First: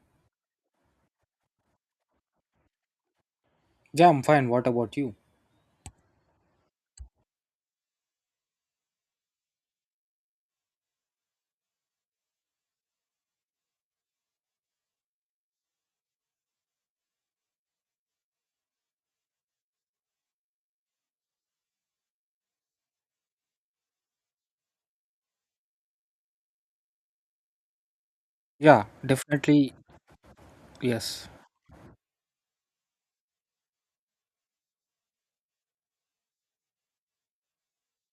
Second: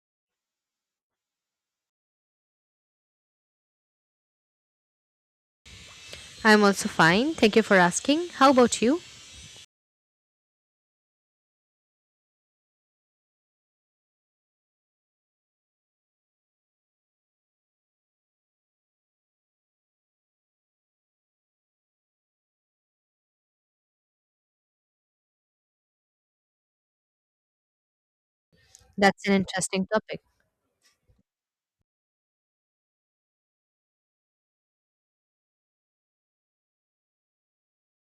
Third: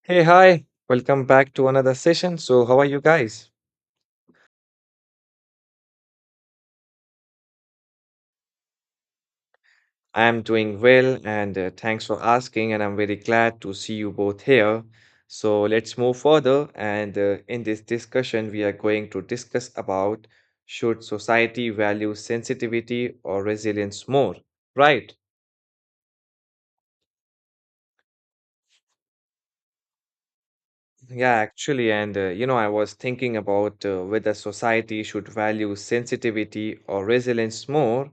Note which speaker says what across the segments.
Speaker 1: Hey, hi. Welcome back to another session. So, how are you guys?
Speaker 2: Yeah, I'm fine. What about you?
Speaker 3: I'm also fine. Thank you for asking. How about you?
Speaker 1: I am doing well and thanks for asking. And I'm very glad to see you both here. So, let's move further. And In this discussion, we are going to discuss about should society value sensitivity or resilience more? Right.
Speaker 2: Yeah,
Speaker 3: That's an
Speaker 2: definitely.
Speaker 3: interesting topic.
Speaker 2: Yes.
Speaker 1: Yeah, actually. I was thinking about whether society should value sensitivity or resilience more.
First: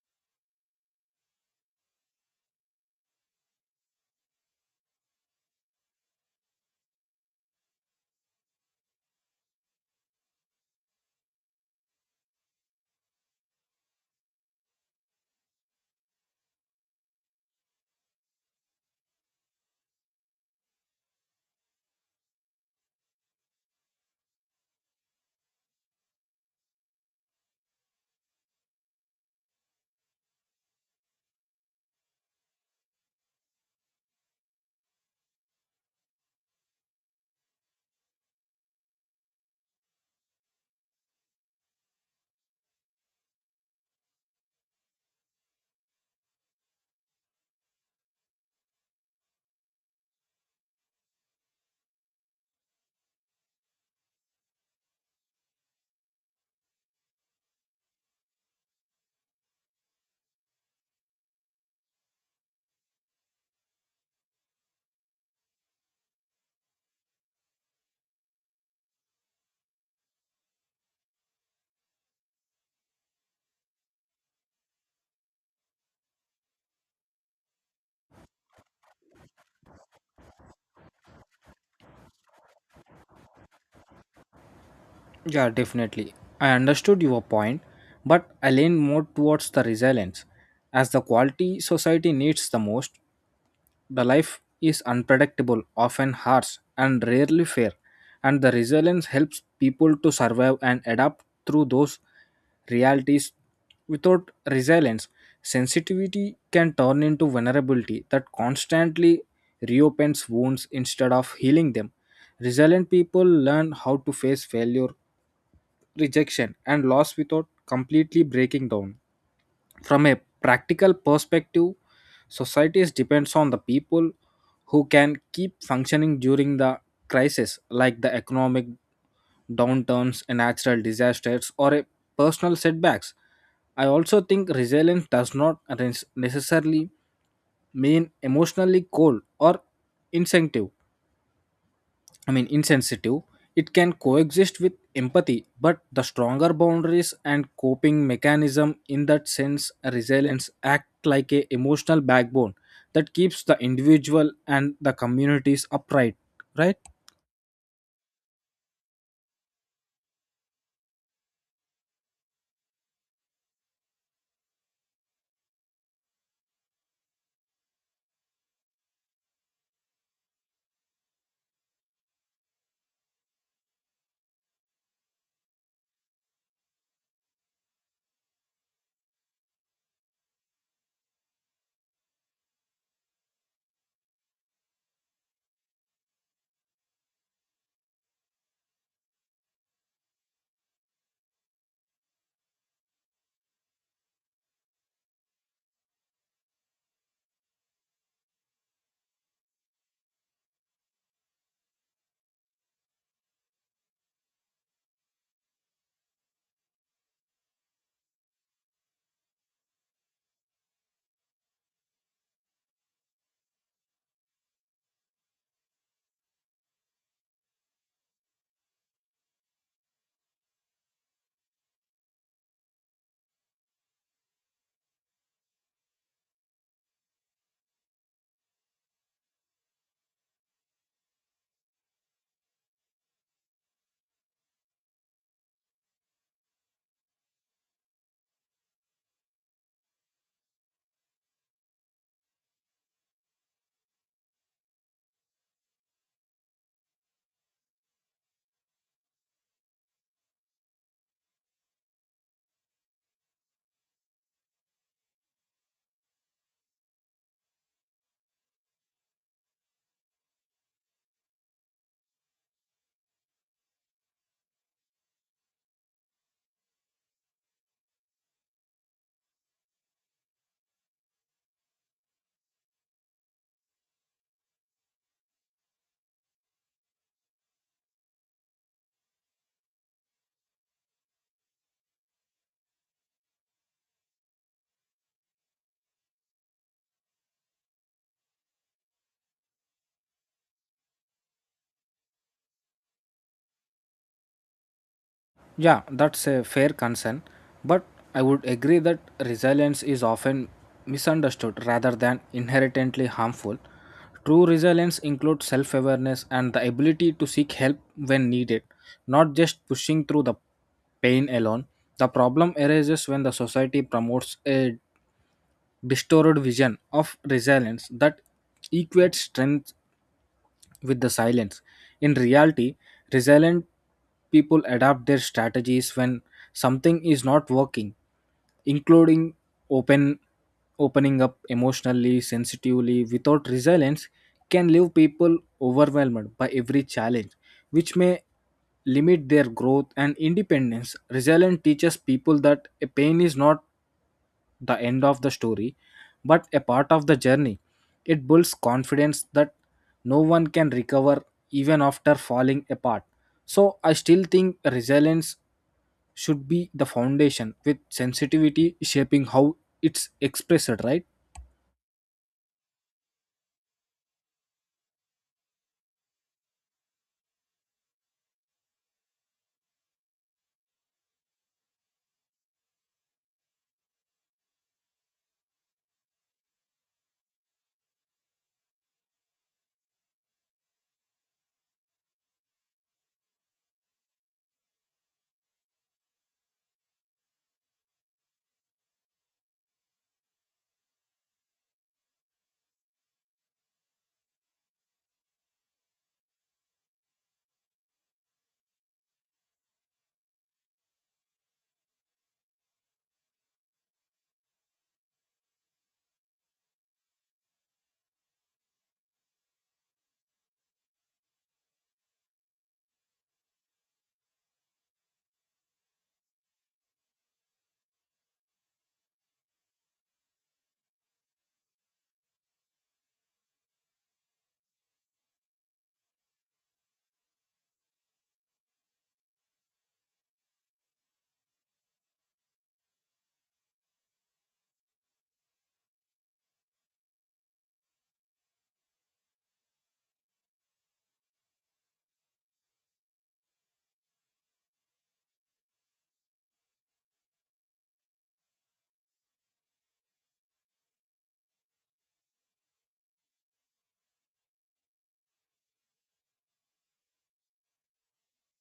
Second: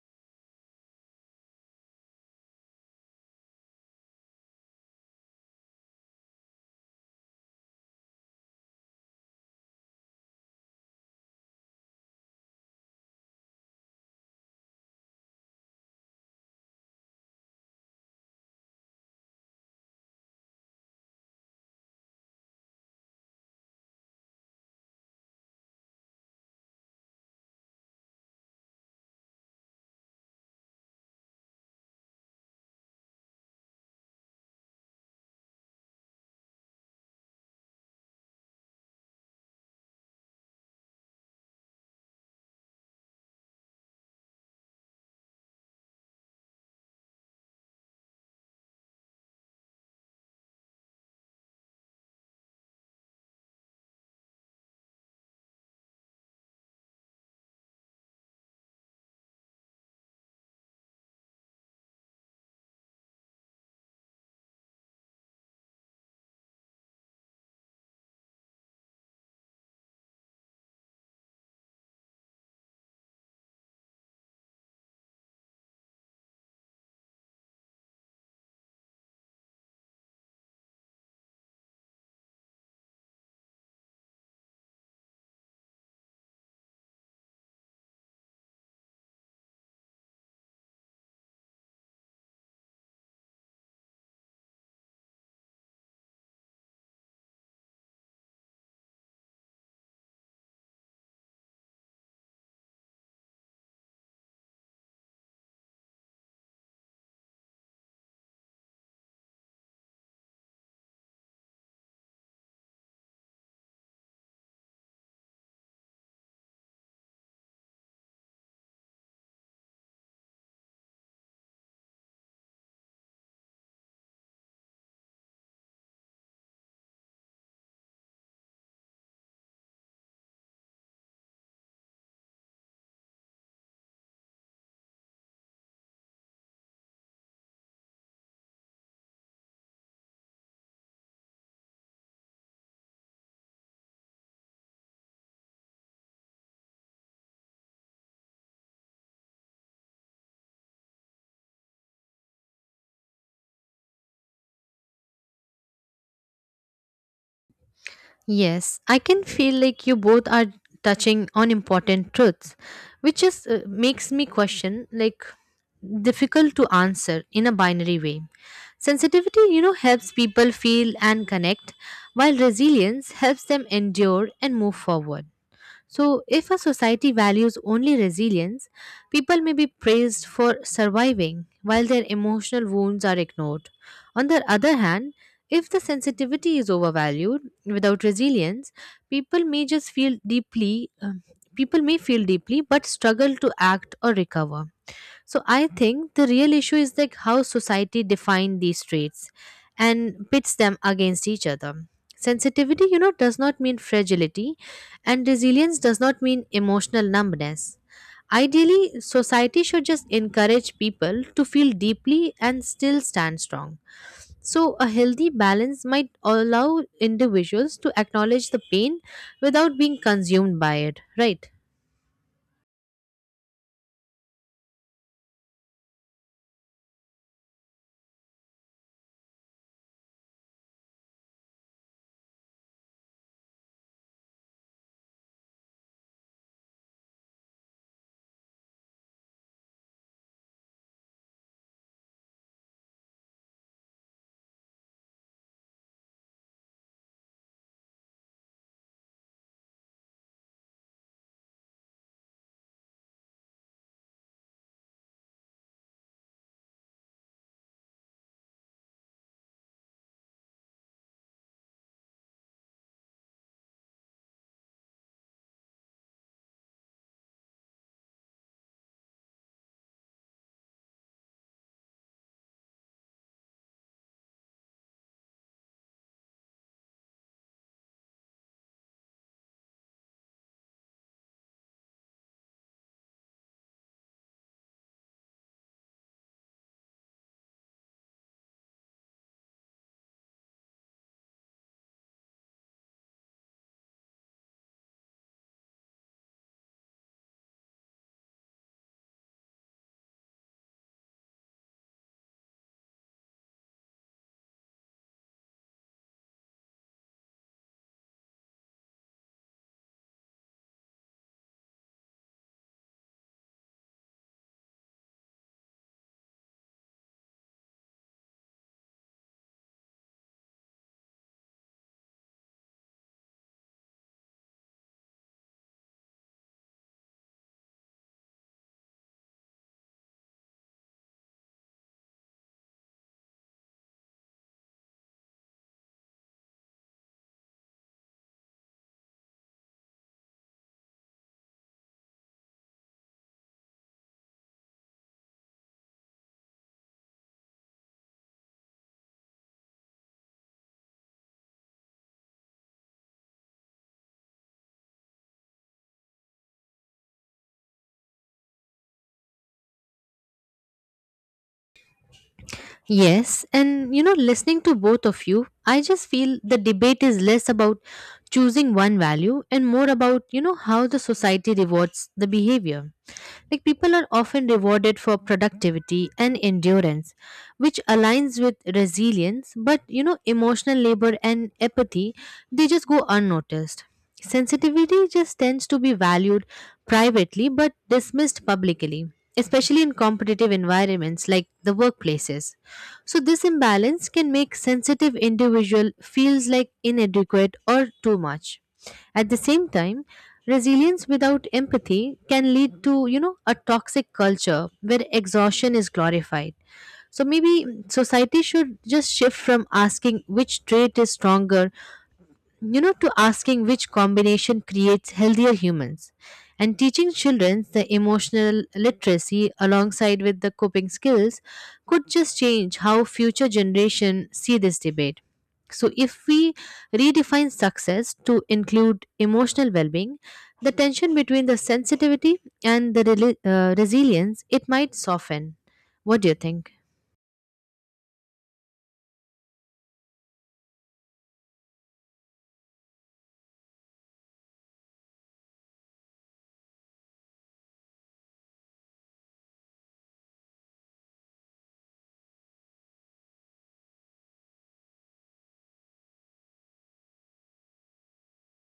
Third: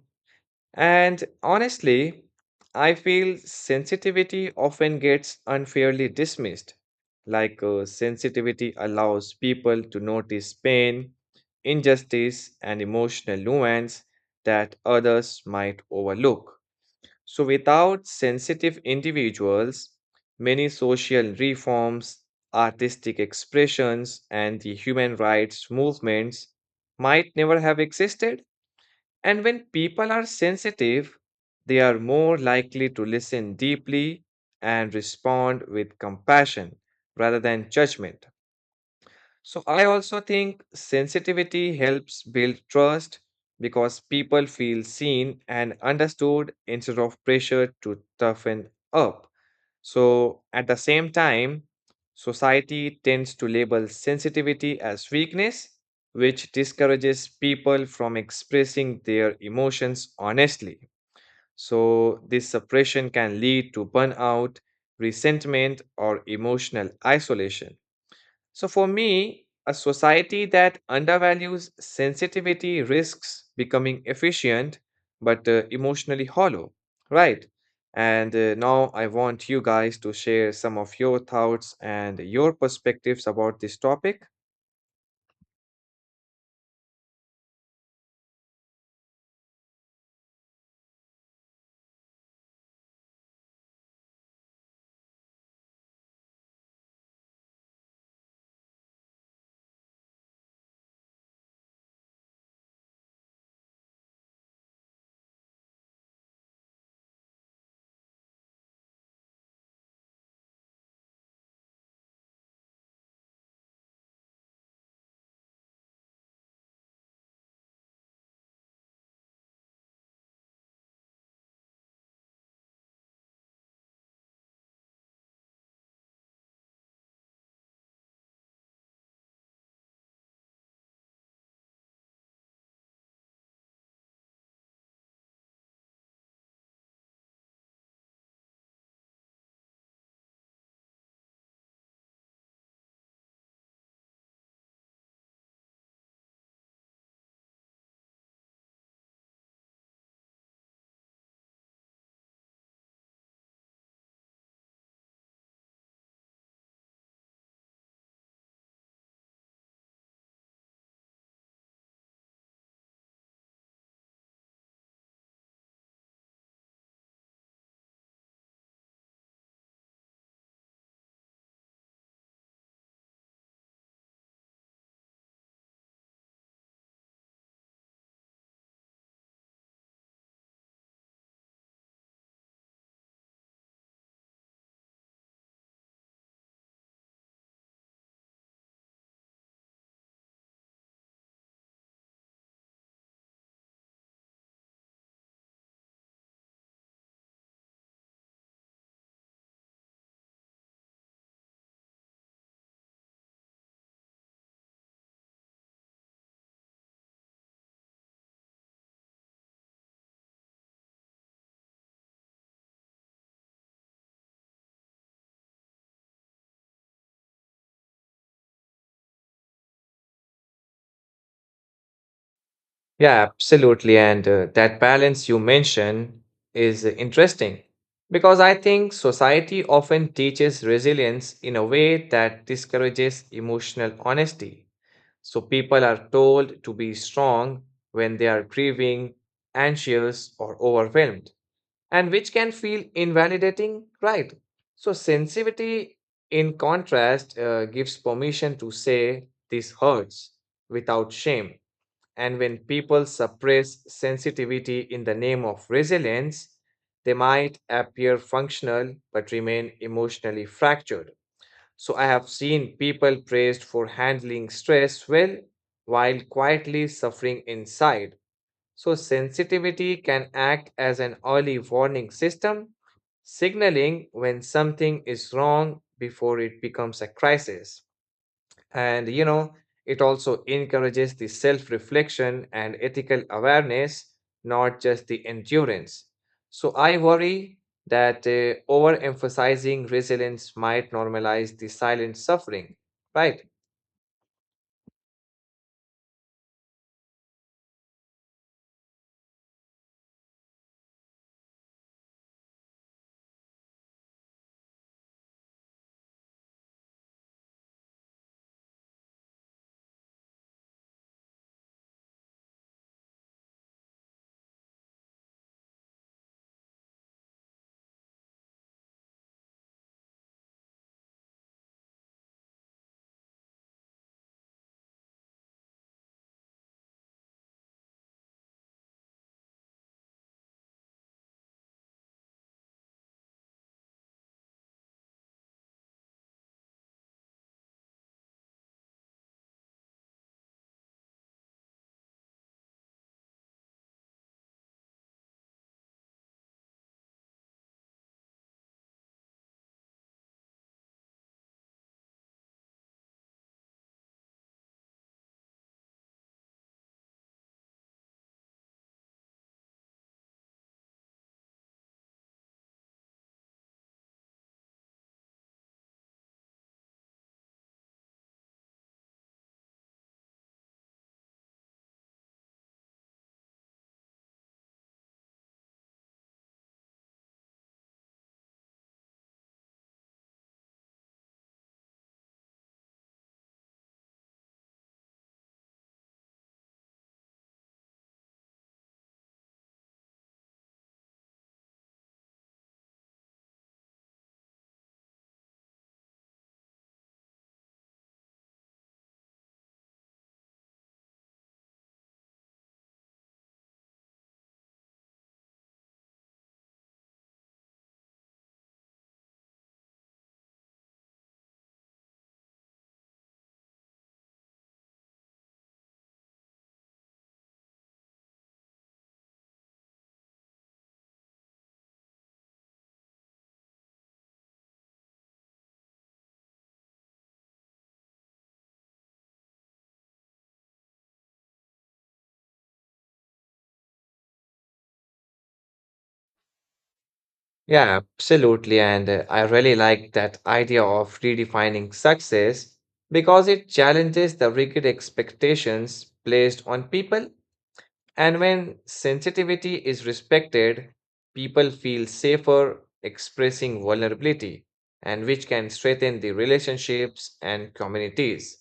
Speaker 1: And honestly, I feel sensitivity often gets unfairly dismissed. Sensitivity allows people to notice pain, injustice, and emotional nuance that others might overlook. So, without sensitive individuals, many social reforms, artistic expressions, and the human rights movements might never have existed. And when people are sensitive, they are more likely to listen deeply and respond with compassion rather than judgment. So, I also think sensitivity helps build trust because people feel seen and understood instead of pressured to toughen up. So, at the same time, society tends to label sensitivity as weakness, which discourages people from expressing their emotions honestly. So, this suppression can lead to burnout, resentment, or emotional isolation. So, for me, a society that undervalues sensitivity risks becoming efficient but emotionally hollow, right? And now I want you guys to share some of your thoughts and your perspectives about this topic.
Speaker 2: Yeah, definitely. I understood your point, but I lean more towards the resilience as the quality society needs the most. The life is unpredictable, often harsh, and rarely fair, and the resilience helps people to survive and adapt through those realities. Without resilience, sensitivity can turn into vulnerability that constantly reopens wounds instead of healing them. Resilient people learn how to face failure, rejection, and loss without completely breaking down. From a practical perspective, societies depends on the people who can keep functioning during the crisis like the economic downturns, and natural disasters or a personal setbacks. I also think resilience does not necessarily mean emotionally cold or insensitive. I mean, insensitive. It can coexist with empathy, but the stronger boundaries and coping mechanism in that sense, resilience act like a emotional backbone that keeps the individual and the communities upright, right?
Speaker 3: Yes, I can feel like you both are touching on important truths, which just makes me question, like, difficult to answer in a binary way. Sensitivity, you know, helps people feel and connect, while resilience helps them endure and move forward. So, if a society values only resilience, people may be praised for surviving while their emotional wounds are ignored. On the other hand, if the sensitivity is overvalued without resilience, people may just feel deeply, um, people may feel deeply but struggle to act or recover. So I think the real issue is like how society defined these traits and pits them against each other. Sensitivity, you know, does not mean fragility, and resilience does not mean emotional numbness. Ideally, society should just encourage people to feel deeply and still stand strong. So, a healthy balance might allow individuals to acknowledge the pain without being consumed by it, right?
Speaker 1: Yeah, absolutely. And that balance you mention is interesting because I think society often teaches resilience in a way that discourages emotional honesty. So people are told to be strong when they are grieving, anxious, or overwhelmed, and which can feel invalidating, right? So sensitivity, in contrast, gives permission to say this hurts without shame and when people suppress sensitivity in the name of resilience, they might appear functional but remain emotionally fractured. So I have seen people praised for handling stress well while quietly suffering inside. So sensitivity can act as an early warning system, signaling when something is wrong before it becomes a crisis. And you know, it also encourages the self reflection and ethical awareness, not just the endurance. So I worry that overemphasizing resilience might normalize the silent suffering, right?
Speaker 2: Yeah, that's a fair concern, but I would agree that resilience is often misunderstood rather than inherently harmful. True resilience includes self awareness and the ability to seek help when needed, not just pushing through the pain alone. The problem arises when the society promotes a distorted vision of resilience that equates strength with the silence. In reality, resilient people adapt their strategies when something is not working, including open opening up emotionally, sensitively. Without resilience, can leave people overwhelmed by every challenge, which may limit their growth and independence. Resilience teaches people that a pain is not the end of the story, but a part of the journey. It builds confidence that no one can recover even after falling apart. So I still think resilience should be the foundation with sensitivity shaping how it's expressed, right?
Speaker 3: Yes, and you know, listening to both of you, I just feel the debate is less about choosing one value and more about, you know, how the society rewards the behavior. Like people are often rewarded for productivity and endurance, which aligns with resilience, but you know, emotional labor and apathy, they just go unnoticed. Sensitivity just tends to be valued privately but dismissed publicly, especially in competitive environments like the workplaces. So this imbalance can make sensitive individual feels like inadequate or too much. At the same time, resilience without empathy can lead to, you know, a toxic culture where exhaustion is glorified. So maybe society should just shift from asking which trait is stronger, you know, to asking which combination creates healthier humans, and teaching children the emotional literacy alongside with the coping skills could just change how future generation see this debate. So if we redefine success to include emotional well-being, the tension between the sensitivity and the resilience, it might soften. What do you think?
Speaker 1: Yeah, absolutely. And I really like that idea of redefining success because it challenges the rigid expectations placed on people. And when sensitivity is respected, people feel safer expressing vulnerability, and which can strengthen the relationships and communities.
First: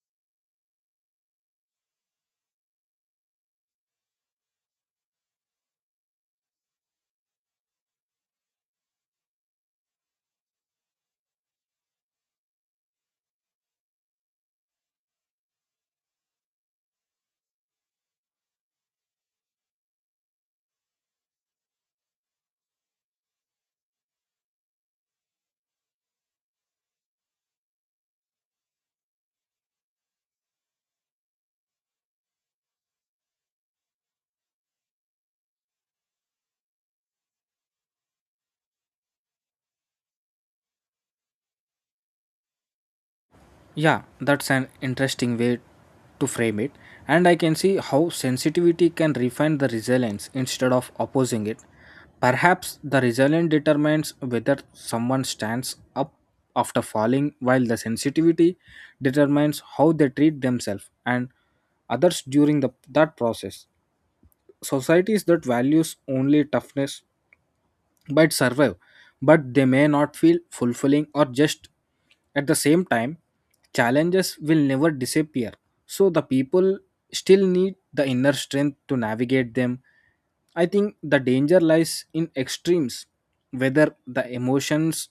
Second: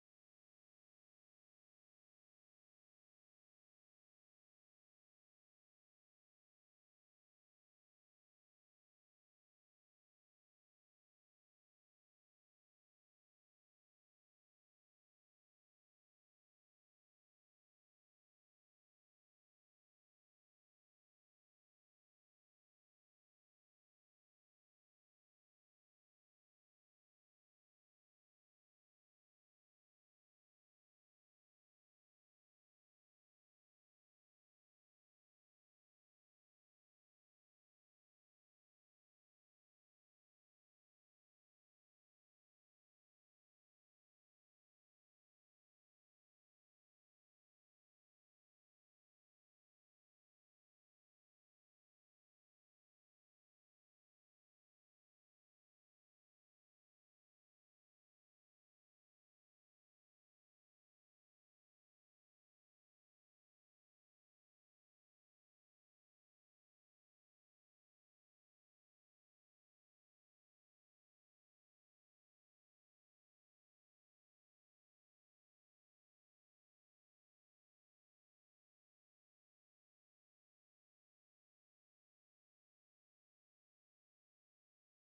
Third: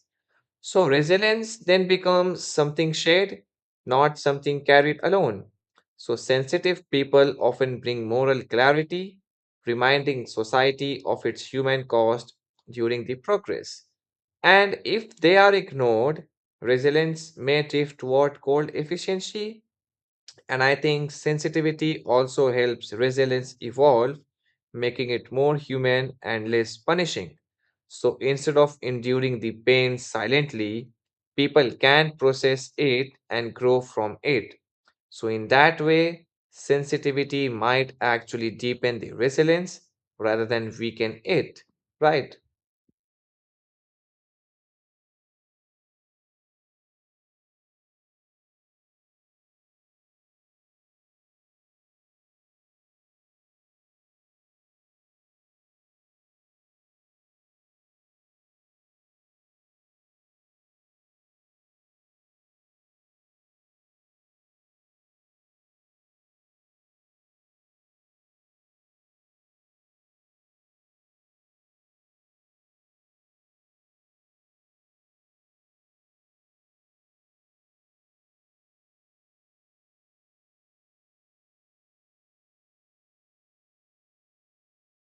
Speaker 1: So, resilience then becomes something shared, not something carried alone. So, sensitive people often bring moral clarity, reminding society of its human cost during the progress. And if they are ignored, resilience may drift toward cold efficiency and I think sensitivity also helps resilience evolve, making it more human and less punishing. So instead of enduring the pain silently, people can process it and grow from it. So, in that way, sensitivity might actually deepen the resilience rather than weaken it, right?
Speaker 2: Yeah, that's an interesting way to frame it, and I can see how sensitivity can refine the resilience instead of opposing it. Perhaps the resilience determines whether someone stands up after falling, while the sensitivity determines how they treat themselves and others during that process. Societies that values only toughness but survive, but they may not feel fulfilling. Or just at the same time, challenges will never disappear, so the people still need the inner strength to navigate them. I think the danger lies in extremes, whether the emotions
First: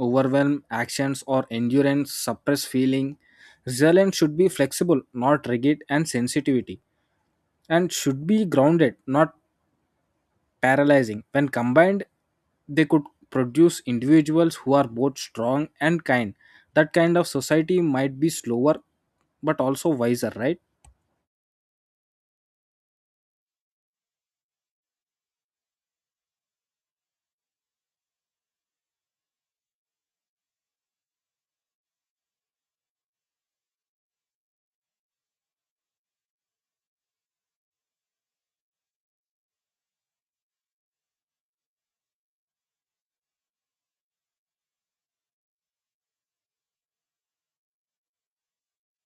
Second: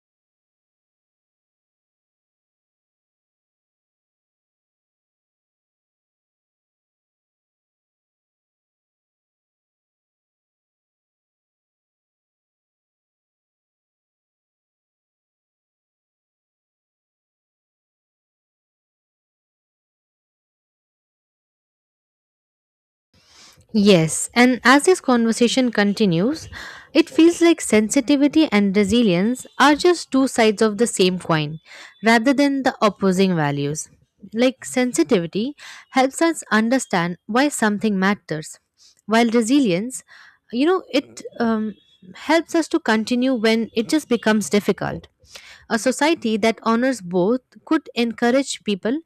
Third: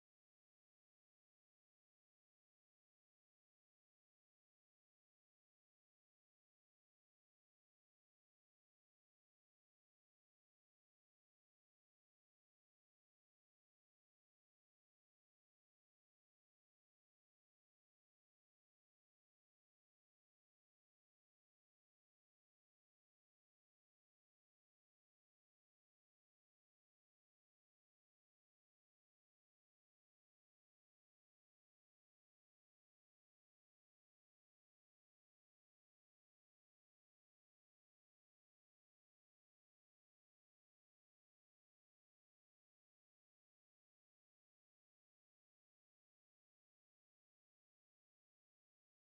Speaker 2: overwhelm actions or endurance suppress feeling. Resilience should be flexible, not rigid, and sensitivity and should be grounded, not paralyzing. When combined, they could produce individuals who are both strong and kind. That kind of society might be slower but also wiser, right?
Speaker 3: Yes, and as this conversation continues, it feels like sensitivity and resilience are just two sides of the same coin rather than the opposing values. Like sensitivity helps us understand why something matters, while resilience, you know, it helps us to continue when it just becomes difficult. A society that honors both could encourage people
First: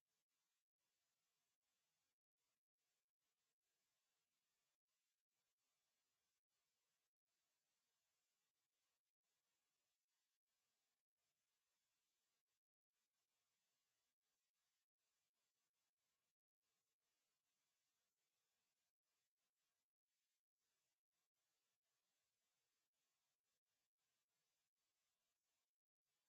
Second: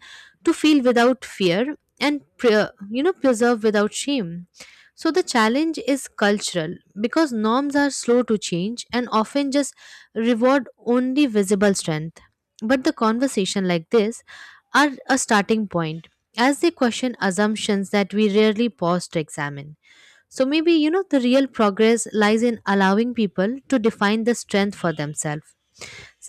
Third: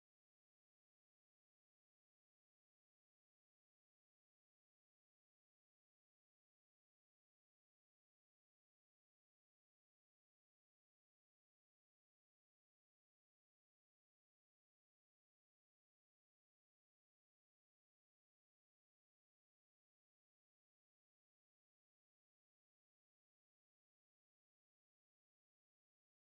Speaker 3: to feel without fear and you know, preserve without shame. So the challenge is cultural because norms are slow to change and often just reward only visible strength. But the conversation like this are a starting point as they question assumptions that we rarely pause to examine. So maybe, you know, the real progress lies in allowing people to define the strength for themselves.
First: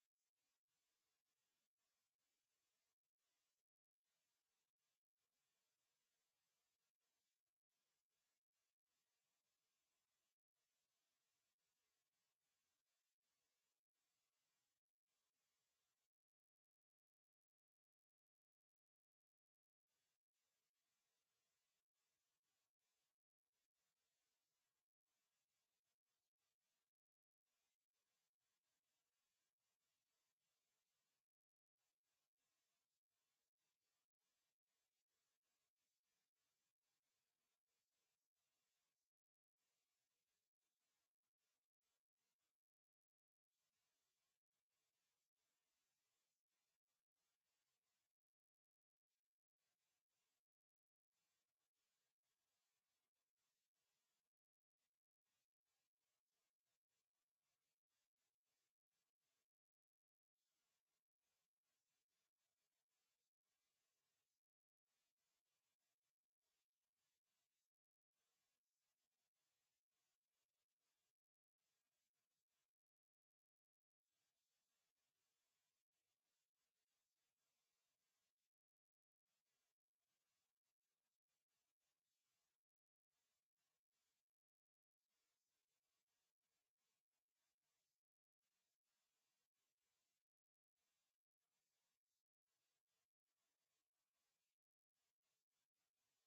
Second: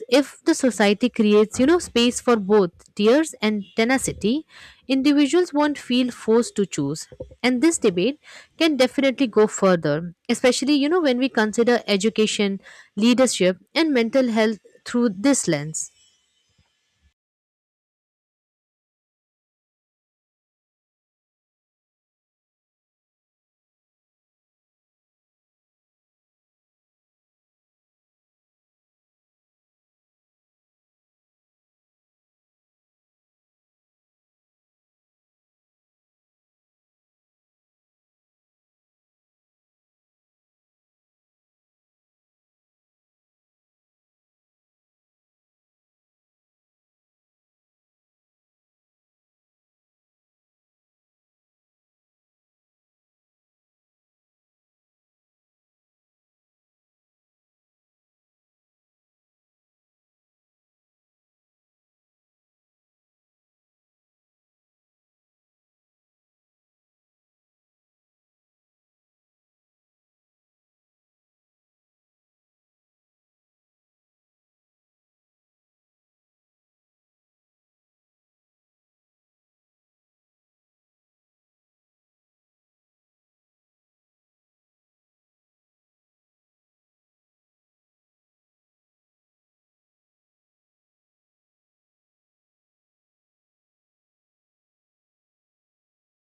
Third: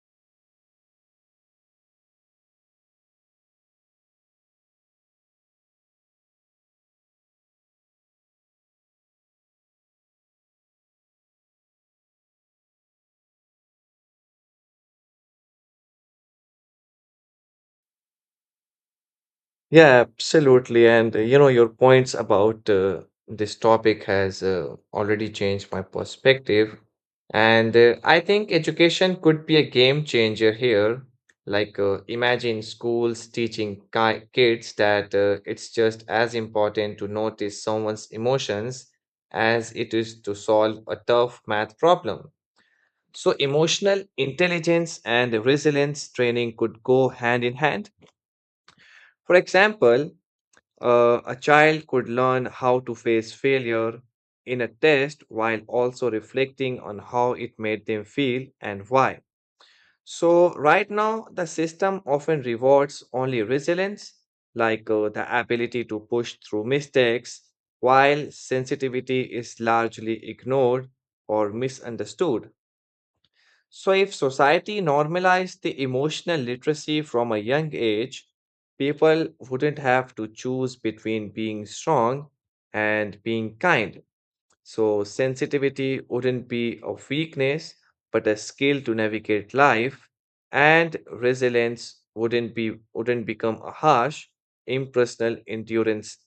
Speaker 3: If the society creates, you know, space for both tears and tenacity, individuals won't feel forced to choose. And this debate can definitely go further, especially, you know, when we consider education, leadership, and mental health through this lens.
Speaker 1: Yeah, absolutely. Your points about this topic has already changed my perspective. And I think education could be a game changer here. Imagine schools teaching ki kids that it's just as important to notice someone's emotions as it is to solve a tough math problem. So, emotional intelligence and resilience training could go hand in hand. For example, a child could learn how to face failure in a test while also reflecting on how it made them feel and why. So, right now, the system often rewards only resilience, like the ability to push through mistakes, while sensitivity is largely ignored or misunderstood. So, if society normalized the emotional literacy from a young age, people wouldn't have to choose between being strong and being kind. So, sensitivity wouldn't be a weakness, but a skill to navigate life, and resilience wouldn't become a harsh, impersonal endurance.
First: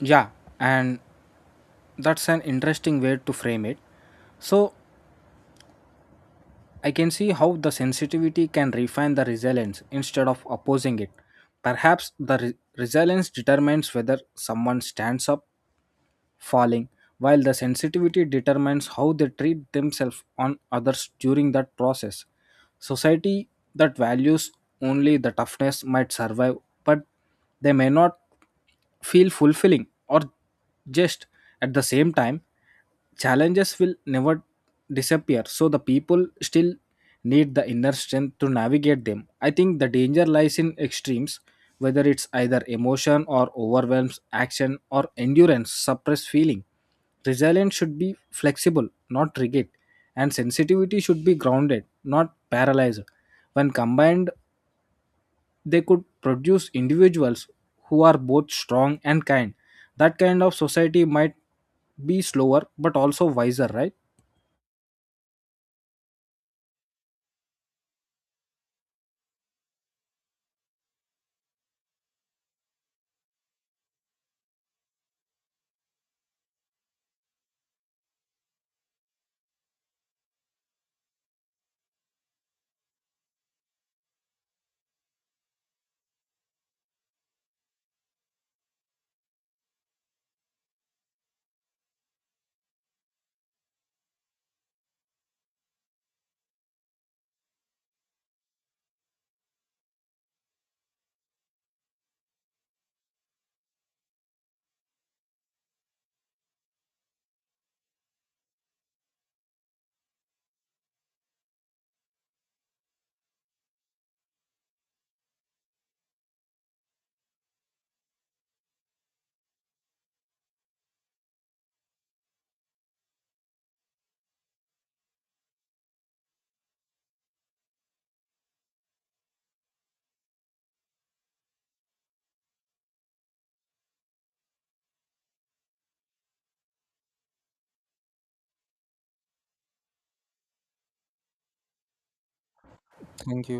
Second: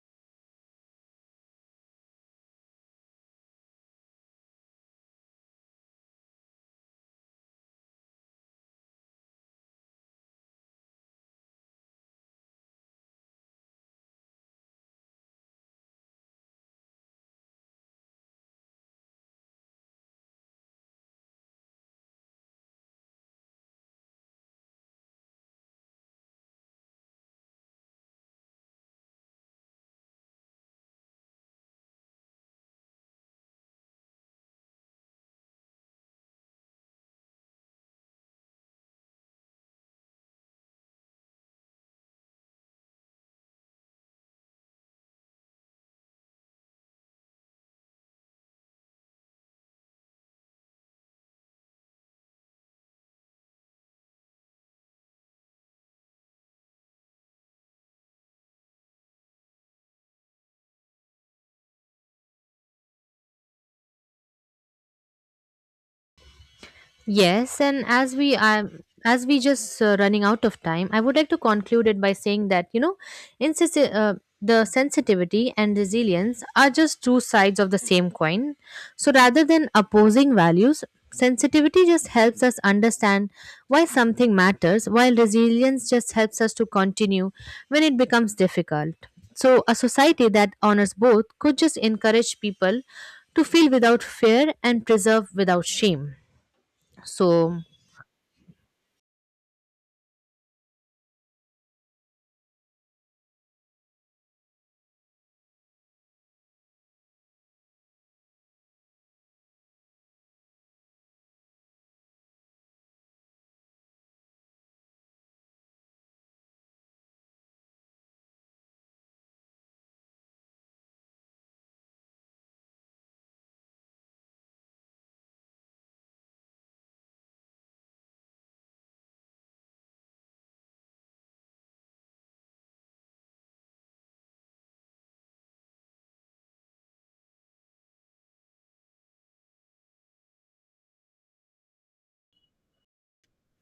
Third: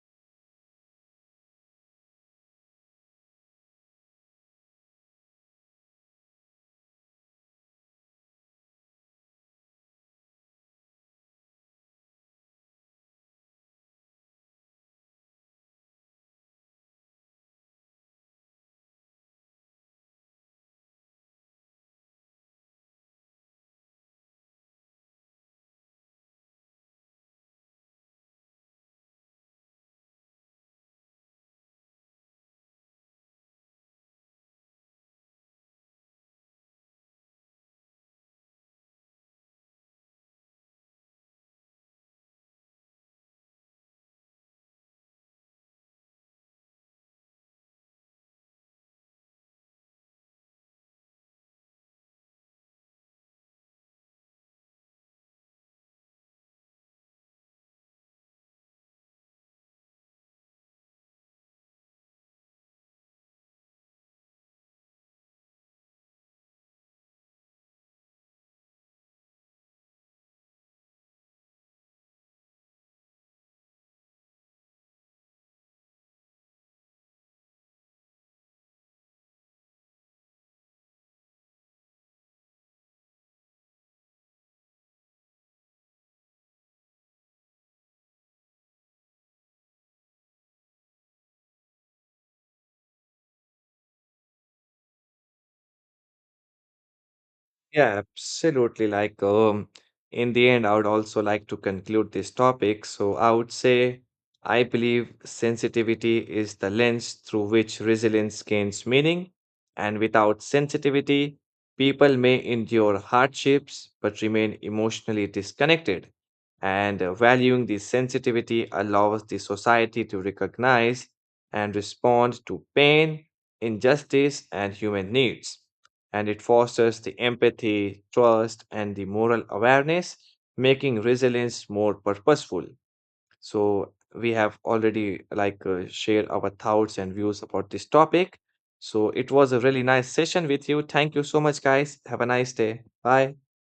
Speaker 2: Yeah, and that's an interesting way to frame it. So, I can see how the sensitivity can refine the resilience instead of opposing it. Perhaps the resilience determines whether someone stands up falling, while the sensitivity determines how they treat themselves on others during that process. Society that values only the toughness might survive, but they may not feel fulfilling. Or just at the same time, challenges will never disappear, so the people still need the inner strength to navigate them. I think the danger lies in extremes, whether it's either emotion or overwhelms action or endurance suppress feeling. Resilience should be flexible, not rigid, and sensitivity should be grounded, not paralyzed. When combined, they could produce individuals who are both strong and kind. That kind of society might be slower but also wiser, right?
Speaker 3: Yes, and as we just running out of time, I would like to conclude it by saying that, you know, insensi- uh, the sensitivity and resilience are just two sides of the same coin. So rather than opposing values, sensitivity just helps us understand why something matters, while resilience just helps us to continue when it becomes difficult. So a society that honors both could just encourage people to feel without fear and preserve without shame so
Speaker 1: Yeah, absolutely. In the end, I would also like to conclude this topic. So, I would say I believe sensitivity is the lens through which resilience gains meaning. And without sensitivity, people may endure hardships but remain emotionally disconnected. And valuing this sensitivity allows the society to recognize and respond to pain, injustice, and human needs and it fosters the empathy, trust, and the moral awareness, making resilience more purposeful. So, we have already shared our thoughts and views about this topic. So, it was a really nice session with you. Thank you so much, guys. Have a nice day. Bye.
Speaker 2: Thank you.